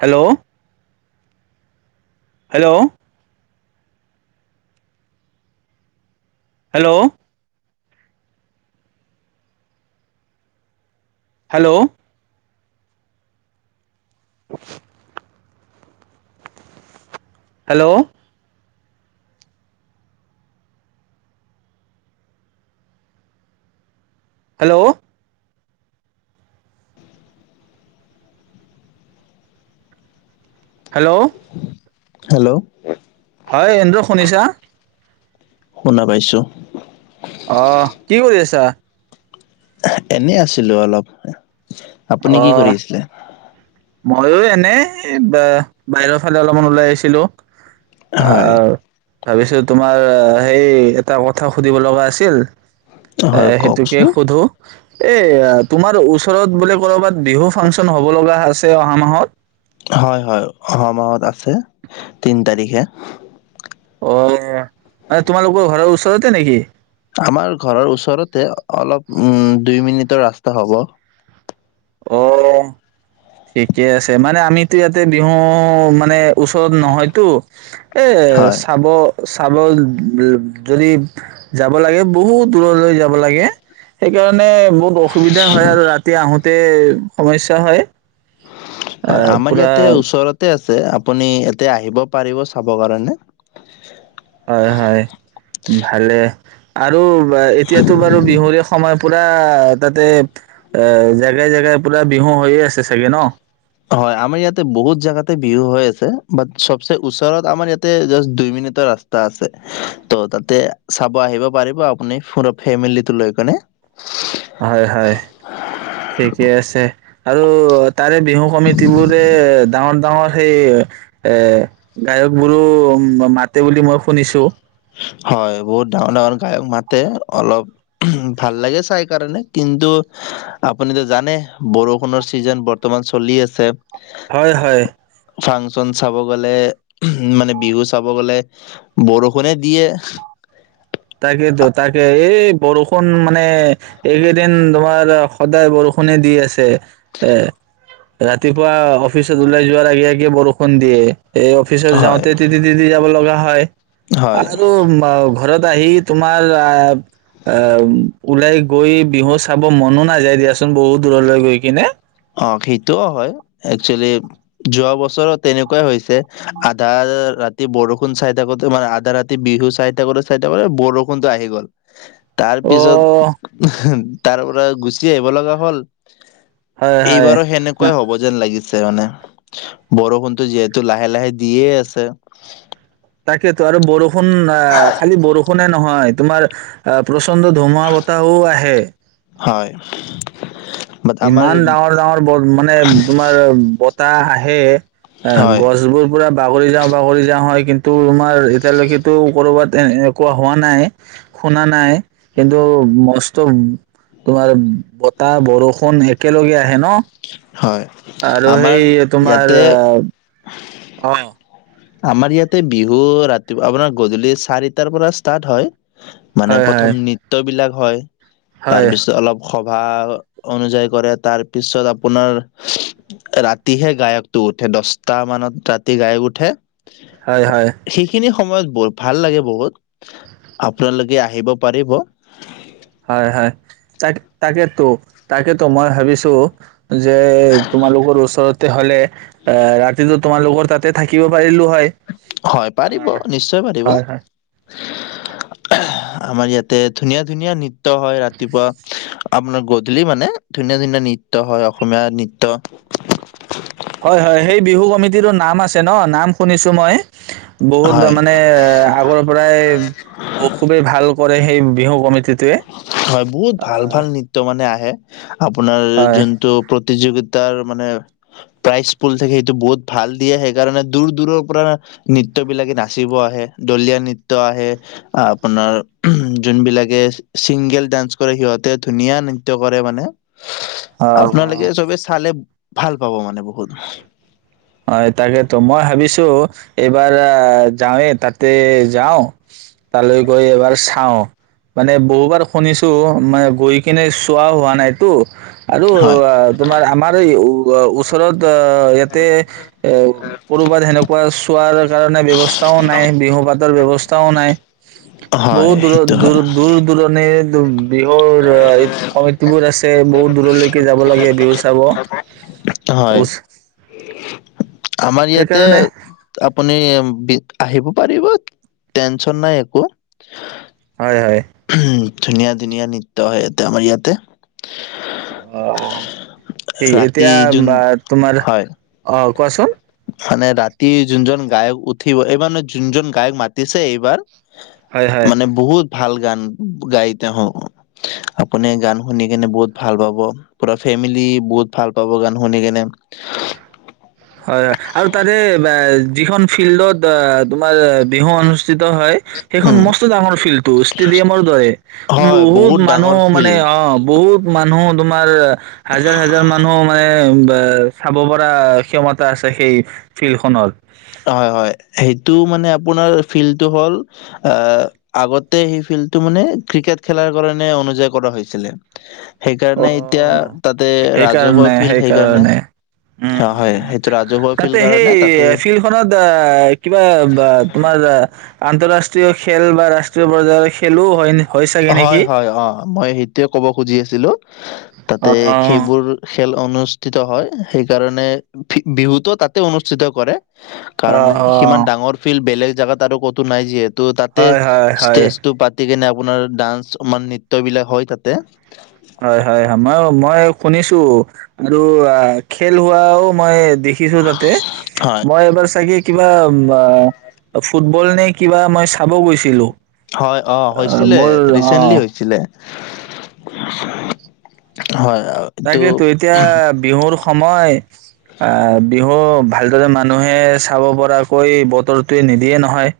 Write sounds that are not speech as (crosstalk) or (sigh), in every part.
Hello, hello. Hello. Hello. (inaudible) Hello. Hello. (inaudible) Hello. Hello. হয় এন্দ্ৰ শুনিছা শুনা পাইছোঁ। অহ। কি কৰি আছা? এহ, এনে আছিলোঁ অলপ। আপুনি অ কি কৰি আছিলে? ময়ো এনে, ব-বাহিৰৰ ফালে অলপমান ওলাই আহিছিলোঁ। হয় আৰ্ ভাবিছো তোমাৰ সেই এটা কথা সুধিব লগা আছিল। এ, হয় সেইটোকে কওকচোন সোধো, এই তোমাৰ ওচ ওচৰবোলে ক'ৰবাত বিহু ফাংচন হ'ব লগা আছ ছে অহা মাহত হয়, হয় অহা মাহত আছে তিন তাৰিখে। অ', তোমালোকৰ ঘৰৰ ওচৰতে নেকি? আমাৰ ঘৰৰ ওচৰতে অলপ উম, দুই মিনিটৰ ৰাস্তা হ'ব। অ'। ঠিকে আছে মানে আমিতো ইয়াতে বিহু মানে ওচৰত নহয়তো এ, হয় চাব চাব যদি যাব লাগে বহুত দূৰলৈ যাব লাগে, সেইকাৰণে মানে বহুত অসুবিধা হয় আৰু ৰাতি আহোত ততে সমস্যা হয়। হয় আহ আমাৰ পুৰা ইয়াতে ওচৰতে আছে। আপোনি এতিয়া পাৰিব চাবৰ কাৰনে হয, হয়, ভাল, আৰু বা এতিয়াতো বাৰু বিহুৰে সময় পুৰা তাতে এ, জেগাই জেগাই পুৰা বিহু হৈয়ে আছে চাগে ন'। হয়, আমাৰ ইয়াতে বহুত জেগাতে বিহু হৈ আছে, বাত্ চবচে ওচৰত আমাৰ ইয়াতে বাচ দুই মিনিটৰ ৰাস্তা আছে তো তাতে চাব আহিব পাৰিব আপুনি ফুৰিব ফেমিলিটো লৈ পিনে। হয়, হয় ঠিকে আছে আৰু তাৰে বিহু কমিতি বোৰে ডাঙৰঙ তঙৰ সেই এ গায়কবোৰো মাতে বুলি মই শুনিছো। হয়, বহুত ডাঙৰ ডাঙৰ গায়ক মাতে অলপ ভাল লাগে চাই কাৰণে কিন্তু আপুনিতো জানে বৰষুণৰ চিজন বৰ্তমান চলি আছে। হয়, হয়। ন' চাব গ'লে উ মানে বিহু চাব গলে বৰষ ষুনে দিয়ে তাকেইেতো তাকে এই বৰষুণ মানে এইকেইদিন তোমাৰ সদায় বৰষুণে দি আছে এ, ৰাতিপুৱা অফিচত ওলাই যোৱাৰ আগে আগে বৰষুণ দিয়ে। এই অফিচত হয়, যাওঁতে তিতি তিতি যাব লগা হয়। হয়। হয়। আৰু ম আহি তোমাৰ অ'। ওলাই গৈ বিহু চাব মনো নাযায় দিয়াচোন বহুত দূৰলৈ গৈ কিনে। অ', সেইটোও হয় একচুৱেলি যোৱা বছৰো তেনেকুৱাই হৈছে, আধা ৰাতি বৰষুণ চাই থাকোতে মানে আধা ৰাতি বিহু চাই থাকোতে চাই থাকোঁতে বৰষুণটো আহি গ'ল। তাৰ পিছত, অ', তাৰ পৰাৰা গুচি আহিব লগা হ'ল, হয়, হয়। এইবাৰো সেনেকুৱাই হ'ব যেন লাগিছে মানে, বৰষুণটো যিহেতু লাহে লাহে দিয়ে আছে। তাকেইতো আৰু বৰষুণ আহ খালি বৰষুণে নহয় তোমাৰ আহ প্ৰচণ্ড ধুমুহা বতাহও আহে। হয়। বাট আমাৰ ইমান ডাঙৰ ডাঙৰ ব মানে-তোমাৰ। বতাহ আহে। আ হয় গছবোৰ পোৰা। বাগৰি যাওঁ বাগৰি যাওঁ হয়, কিন্তু তোমাৰ এতিয়ালৈকেেতো কৰবাত এ এনেকুৱা হোৱা নাই শুনা নাই কিন্তু মস্ত তোমাৰ। বতাহ বৰষূ। একেলগে আহে ন। (inaudible) হয় আৰু আমাৰ সেই ইয়াতে। অহ। আমাৰ ইয়াতে বিহু ৰাতিপুৱা আপোনাৰ গধূলি চাৰিটাৰ পৰা ষ্টাৰ্ট হয়। মানে হয়, হয়, প্ৰথম নৃত্যবিলাক। হয়। তাৰপিছত অলপ। ভা অনুযায়ী কৰে, তাৰপিছত আপোনাৰ ৰাতিহে গায়কটো উঠে দশটা মানত ৰাতি গায়ক উঠে। হয় হয়। সেইখিনি সময়ত বৰ ভাল লাগে বহুত আপোনালোকে আহিব পাৰিব। হয় হয় তাকে তাকেতো-তাকেতো মই ভাবিছো। যে তোমালোকৰ ওচৰত। তে তে হ'লে। এ ৰাতিতো তোমালোকৰ। তাতে থাকিব পাৰিলো। হয় হয় পাৰিব আহ নিশ্চয় পাৰিব। হয় হয় আমাৰ ইয়াতে ধুনীয়া ধুনীয়া নৃত্য হয় ৰাতিপুৱা আপোনাৰ গধূলি মানে ধুনীয়া ধুনীয়া নৃত্য হয় অসমীয়া নৃত্য। হয়, হয় সেই বিহু কমিটটো নাম আছে ন' নাম শুনিছো মই। বহুত হয় মানে আগৰ পৰাই খুবেই ভাল কৰে। সেই বিহু কমি। হয় বহুত ভাল ভাল নৃত্য মানে আহে। (unintelligible) আপোনাৰ হয় যোনটো প্ৰ। প্ৰতিযোগিতাৰ মানে প্ৰাইজ পুল থাকে সেইটো বহুত ভাল দিয়ে সেইকাৰণে দূৰ দূৰৰ পৰা নৃত্যবিলাকে নাচিব আহে দলিয় নৃত্য আহে আপোনাৰ যোনবিলাকে ছিংগেল ডান্স কৰে সিহঁতে ধুনীয়া নৃত্য কৰে মানে। অ আপোনালোকে চবে চালে। ভাল পাব মানে বহুত। হয় তাকেতো মই ভাবিছো এইবাৰ যাওঁৱে তাতে যাও তালৈ গৈ এবাৰ চাও মানে বহুবাৰ শুনিছো মানে গৈ কিনে চোৱাও হোৱানাইটো। আৰু হয় তোমাৰ আমাৰ এই উ (unintelligible) তলত ইয়াতে এ কৰোবাত সেনেকোৱা চ চোৱাৰ কাৰণে ব্যৱস্থাও নাই, বিহুপাতৰ ব্যৱস্থাও নাই। হয় বহুত দূৰৰ সেইটো দূৰ হয় দূৰ দূৰণিৰ বিহুৰ এই কমিটিবোৰ আছে বহুত দূৰলৈকে যাব লাগে বিহু চাব। হয়। ওচ- আমাৰ ইয়াতে সেইকাৰণে আপুনি আহিব পাৰিব টেনচন নাই একো। হয় হয়। ধুনীয়া ধুনীয়া নৃত্য হয় ইয়াতে, আমাৰ ইয়াতে। অ' ঠিক ৰাতি এতিয়া যোন বা তোমাৰ হয় অ' কোৱাচোন মানে ৰাতি যোনজন গায়ক উঠিব, এইবাৰ ন যোনজন গায়ক মাতিছে এইবাৰ হয় হয় মানে বহুত ভাল গান গাই তেওঁ, আপুনি গান শুনি কেনে বহুত ভাল পাব পুৰা ফেমিলি বহুত ভাল পাব গান শুনি কেনে। হয় হয় আৰু তাৰে বা যিখন ফিল্ডত অ তোমাৰ বিহু অনুষ্ঠিত হয় সেইখন উম মষ্ট ডাঙৰ ফিল্ডতটো ষ্টেডিয়ামৰ দৰে হয় বহুত মানুহ ডাঙৰ মানে ফিল্ড অ বহুত মানুহো তোমাৰ হাজাৰ হাজাৰ মানুহো মানে এ চাব পৰা ক্ষমতা আছে সেই ফিল্ড খনত। হয় হয়, সেইটো মানে আপোনাৰ ফিল্ডটো হ'ল আগতে সেই ফিল্ডটো মানে ক্ৰিকেট খেলাৰ কাৰণে অনুায়ী কৰা হৈছিলে। অ' সেইকাৰণে এতিয়া তাতে ৰাজহুৱা ফিল্ড সেইকাৰণে উম, অ হয় উম। সেইটো ৰাজহুৱা তাতে ফিল্ড সেই কাৰণে তাতে ফিল্ডখনত আ কিবা তোমাৰ আন আন্তঃৰাষ্ট্ৰীয় খেল বা ৰাষ্ট্ৰীয় পৰ্যায়ৰ খে হয় হয় অ মই সেইটোয়ে কব খুজি আছিলো। তাতে অ'। সেইবোৰ খেল অনু অনুষ্ঠিত হয় সেইকাৰণে বিহুটো তাতে অনুষ্ঠিত কৰে। অ', কাৰণ সিমান অ', ডাঙৰ ফিল্ড বেলেগ জাগাত আৰু কতো নাই যিহে ত তাতে হয়, হয়, হয়, ষ্টেজটো পা সেই কেনে আপোনাৰ ডান্স নৃত্য বিলাক হয় তাতে। হয় হয় হয় মই-মই। শুনিছো আৰু খেল হোৱাও মই দেখিছোঁ তাতে হয়, মই এবাৰ চাগে। কিবা বা ফুটবল নে কিবা মই চাব গৈছিলো। হয় অ', হৈছিলে মোৰ ৰিচেন্টলি অ', হৈছিলে। হয়। অ, এইটো তাকেইেতো এতিয়া বিহুৰ। সময়। অ', বিহু অ', ভালদৰে মানুহে চাব পৰাকৈ বতৰটোৱে নিদিয়ে নহয়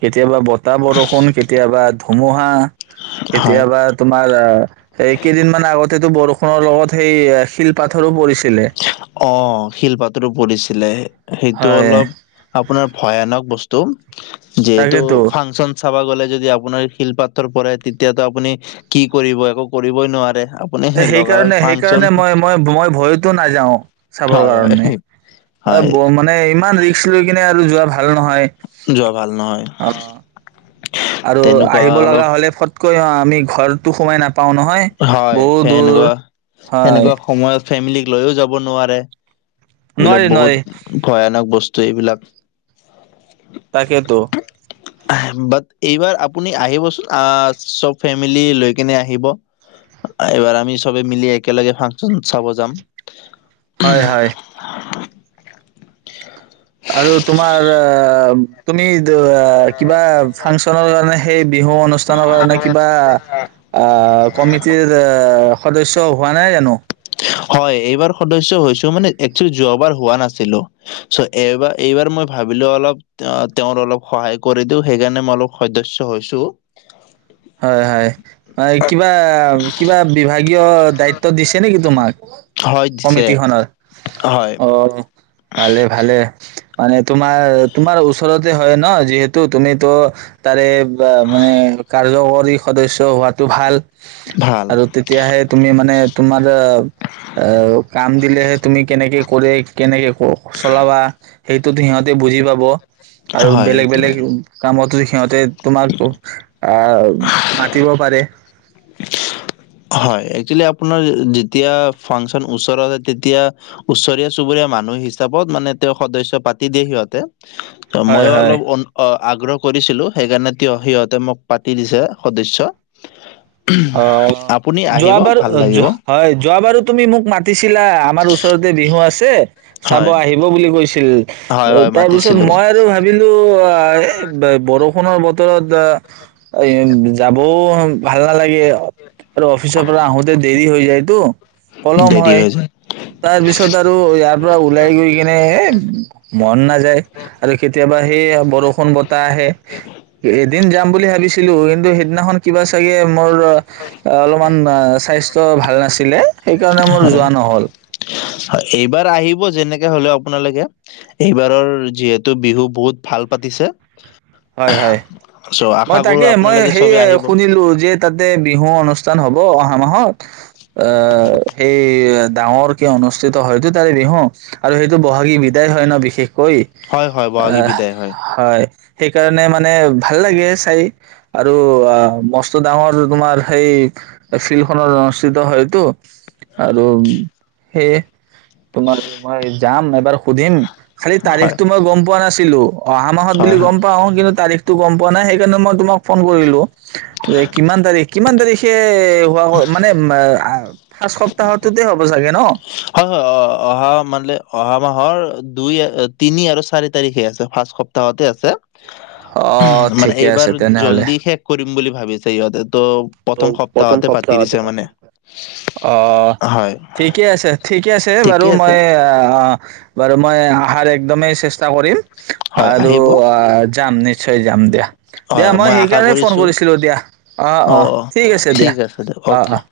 কেতিয়াবা বতাহ, বৰষুণ কেতিয়াবা ধুমুহা। হয়। কেতিয়াবা তোমাৰ অ', এই কেইদিনমান আগত। টো বৰষ নৰ লগত সেই শিল পাথৰো পৰিছিল। অ', শিল পাথৰো পৰিছে। লে। সেইটো হয় অলপ আপোনাৰ ভয়ানক বস্তু। তম। যিহেতু তাকেতো ফাংচন চাব গ'লে। যদি আপোনাৰ শিল পাথৰ পৰে তেতিয়াাতো আপুনি কি কৰিব একো কৰিবই নোৱাৰে। আপুনি এ, লগালগ সেইকাৰণে ফাংচন সেইকাৰণে মই মই-মই ভয়তো নাযাওঁ চাবৰ হয়, হয়। কাৰণে এ হয়, বো মানে ইমান ৰিস্ক লৈ কিনে যোৱা ভাল নহয়। যোৱা ভাল নহয়। অ আৰু তেনেকুৱা আহিব লগা অলপ হ'লে ফট ক, অ', আমি ঘৰতো সোমাই নাপ হয় সেনেকুৱা হয় সেনেকুৱা সময়ত ফেমিলি লৈও যাব নোৱাৰে। নোৱাৰি এইবিলাক নোৱাৰি বহুত ভয়ানক বস্তু এইবিলাক। (inaudible) তাকেতো বাট এইবাৰ আপুনি আহিবচোন আ চব ফেমিলি লৈ কেনে আহিব। এইবাৰ আমি চবে মিলি একেলগে ফাংচন চাব যাম। হয় হয়। আৰু তোমাৰ আ-তুমি। আ কিবা ফাংচনৰ মানে সেই বিহু অনুষ্ঠানৰ কাৰণে কিবা আহ কমিটিৰ অ। সদস্য হোৱা নাই জানো। হয় এইবাৰ সদস্য হৈছো মানে একচেলী যোৱাবাৰ হোৱা নাছিলো চ এইবাৰ এইবাৰ মই ভাবিলো অলপ তেওঁৰ অলপ সহায় কৰি দিও সেইকাৰণে মই অলপ সদস্য হৈছো। হয় হয় হয় কিবা কিবা বিভাগীয়। দায়িত্ব দিছে নেকি তোমাক হয় দিছে কমিটিখনত হয় অ। ভালে ভালে মানে তোমাৰ তোমাৰ ওচৰতে হয় ন যিহেতু তুমিতো তাৰে। বা-মানে। (unintelligible) সদস্য হোৱাতটো ভাল। ভাল আৰু তেতিয়াহে তুমি মানে তোমাৰ-অ কাম। দিলে। তুমি কেনেকে কৰে কেনেকে চলাবা। সেইটোতো সিহঁতে বুজি পাব। আৰু হয় বেলেগ সেইটো বেলেগ হয়। কামতো। সিহঁতে তোমাৰ। আহ মাতিব পাৰে। হয় একচেলি আপোনাৰ যেতিয়া ফাংচন ওচৰতছে তেতিয়া ওচৰীয়া চুবুৰীয়া মানুহ হিচাপত মানে তেওঁ সদস্য পাতি দিয়ে সিহঁতে। ত হয় ময়ো হয় অলপ অ। আগ্ৰহ কৰিছিলো সেইকাৰণে সিহঁতে মোক পাতি দিছে সদস্য। অ। আপুনি আহিব যোৱাবাৰ ভাল লাগিব হয় যোৱাবাৰো তুমি মোক মাতিছিলা। আমাৰ ওচৰতে বিহু আছে। তে। চাব হয় আহিব বুলি কৈছে। হয় (unintelligible) হয় তাৰপিছত মাতিছিলো। মই আৰু ভাবিলো। আ ব-বৰষুণৰ বতৰত আ। এ যাবও ভাল। নালাগে। আৰু অফিচৰ পৰা আহোতে দেৰি হৈ যায়। দু। পলম দেৰি হয় হৈ যায় তাৰ পিছত আৰু ইয়াৰ পৰা ওলাই গৈ কিনে এ মন নাযায় আৰু কেতিয়াবা সেই বৰষুণ বতাহ আহে এদিন যাম বুলি ভাবিছো। ছিলো কিন্তু সেইদিনাখন কিবা চাগে (unintelligible) অলমান অ চাইজ চ ভাল নাছিলে সেইকাৰণে মোৰ হয় যোৱা নহ'ল হয় এইবাৰ আহিব যেনেকে হ'লেও আপোনালোকে এইবাৰৰ যিহেতু বিহু বহুত ভাল পাতিছে হয় হয় চ' মই আশা কৰো তাকে মই আপোনালোকে সেই চবে আহিব। শুনিলো যে তাতে বিহু অনুষ্ঠান হ'ব অ' অহা মাহত অ' সেই ডাঙৰকে অনুষ্ঠিত হয়টো তাৰে বিহু আৰু সেইটো বহাগী বিদাই হয় ন বিশেষ কৈ হয় হয় বহাগী আঃ বিদায় হয় সেইকাৰণে মানে ভাল লাগে চাই আৰু অ মস্ত ডাঙৰ তোমাৰ সেই (unintelligible) দ হয়তো, আৰু উ! সেইয়ে, তুমাল তোমাৰ, (inaudible) জাম এবাৰ সুধিম খালি হয় তাৰিখতো মই গম পোৱা নাছি তিলো, অহা মাহত বুলি হয় হয় গম তাৰিখতটো গম পোৱা নাই সেইকাৰণে মই তোমাক ফোন কৰিলো যে কিমান তাৰিখ কিমান তাৰিখ এইইই হোৱা হোৱা মানে উম্ আ আ আ ফাচ সপ্তাহতটোতে হ'ব চাগে ন! হয় হয় অ অ অহা মানে অহা মাহৰ দুই এ তিনি আৰু চাৰি তাৰিখে আছে ফাচ সপ্তাহতে আছে অ' মানে ঠিকে এইবাৰ আছে তেনেহলে! জল্দি শেষ কৰিম বুলি ভাবিছে ইহঁতেত ত' প্ৰথম সপ্তাহতে পাতি দিছে মানে হয় ঠিকেই আছে বাৰু ঠিকে আছে মই আ আ বাৰু মই আহাৰ একদমেই চেষ্টা কৰিম হয় আৰু আহিব আ যাম নিশ্চয় যাম দিয়া। দিয়া হয় মই আশা সেইকাৰনে ফোন কৰিছো কৰিছিলো দিয়া অ অ' তিক আছে দিয়া ঠিক দিয়ক অ' অকে। অ'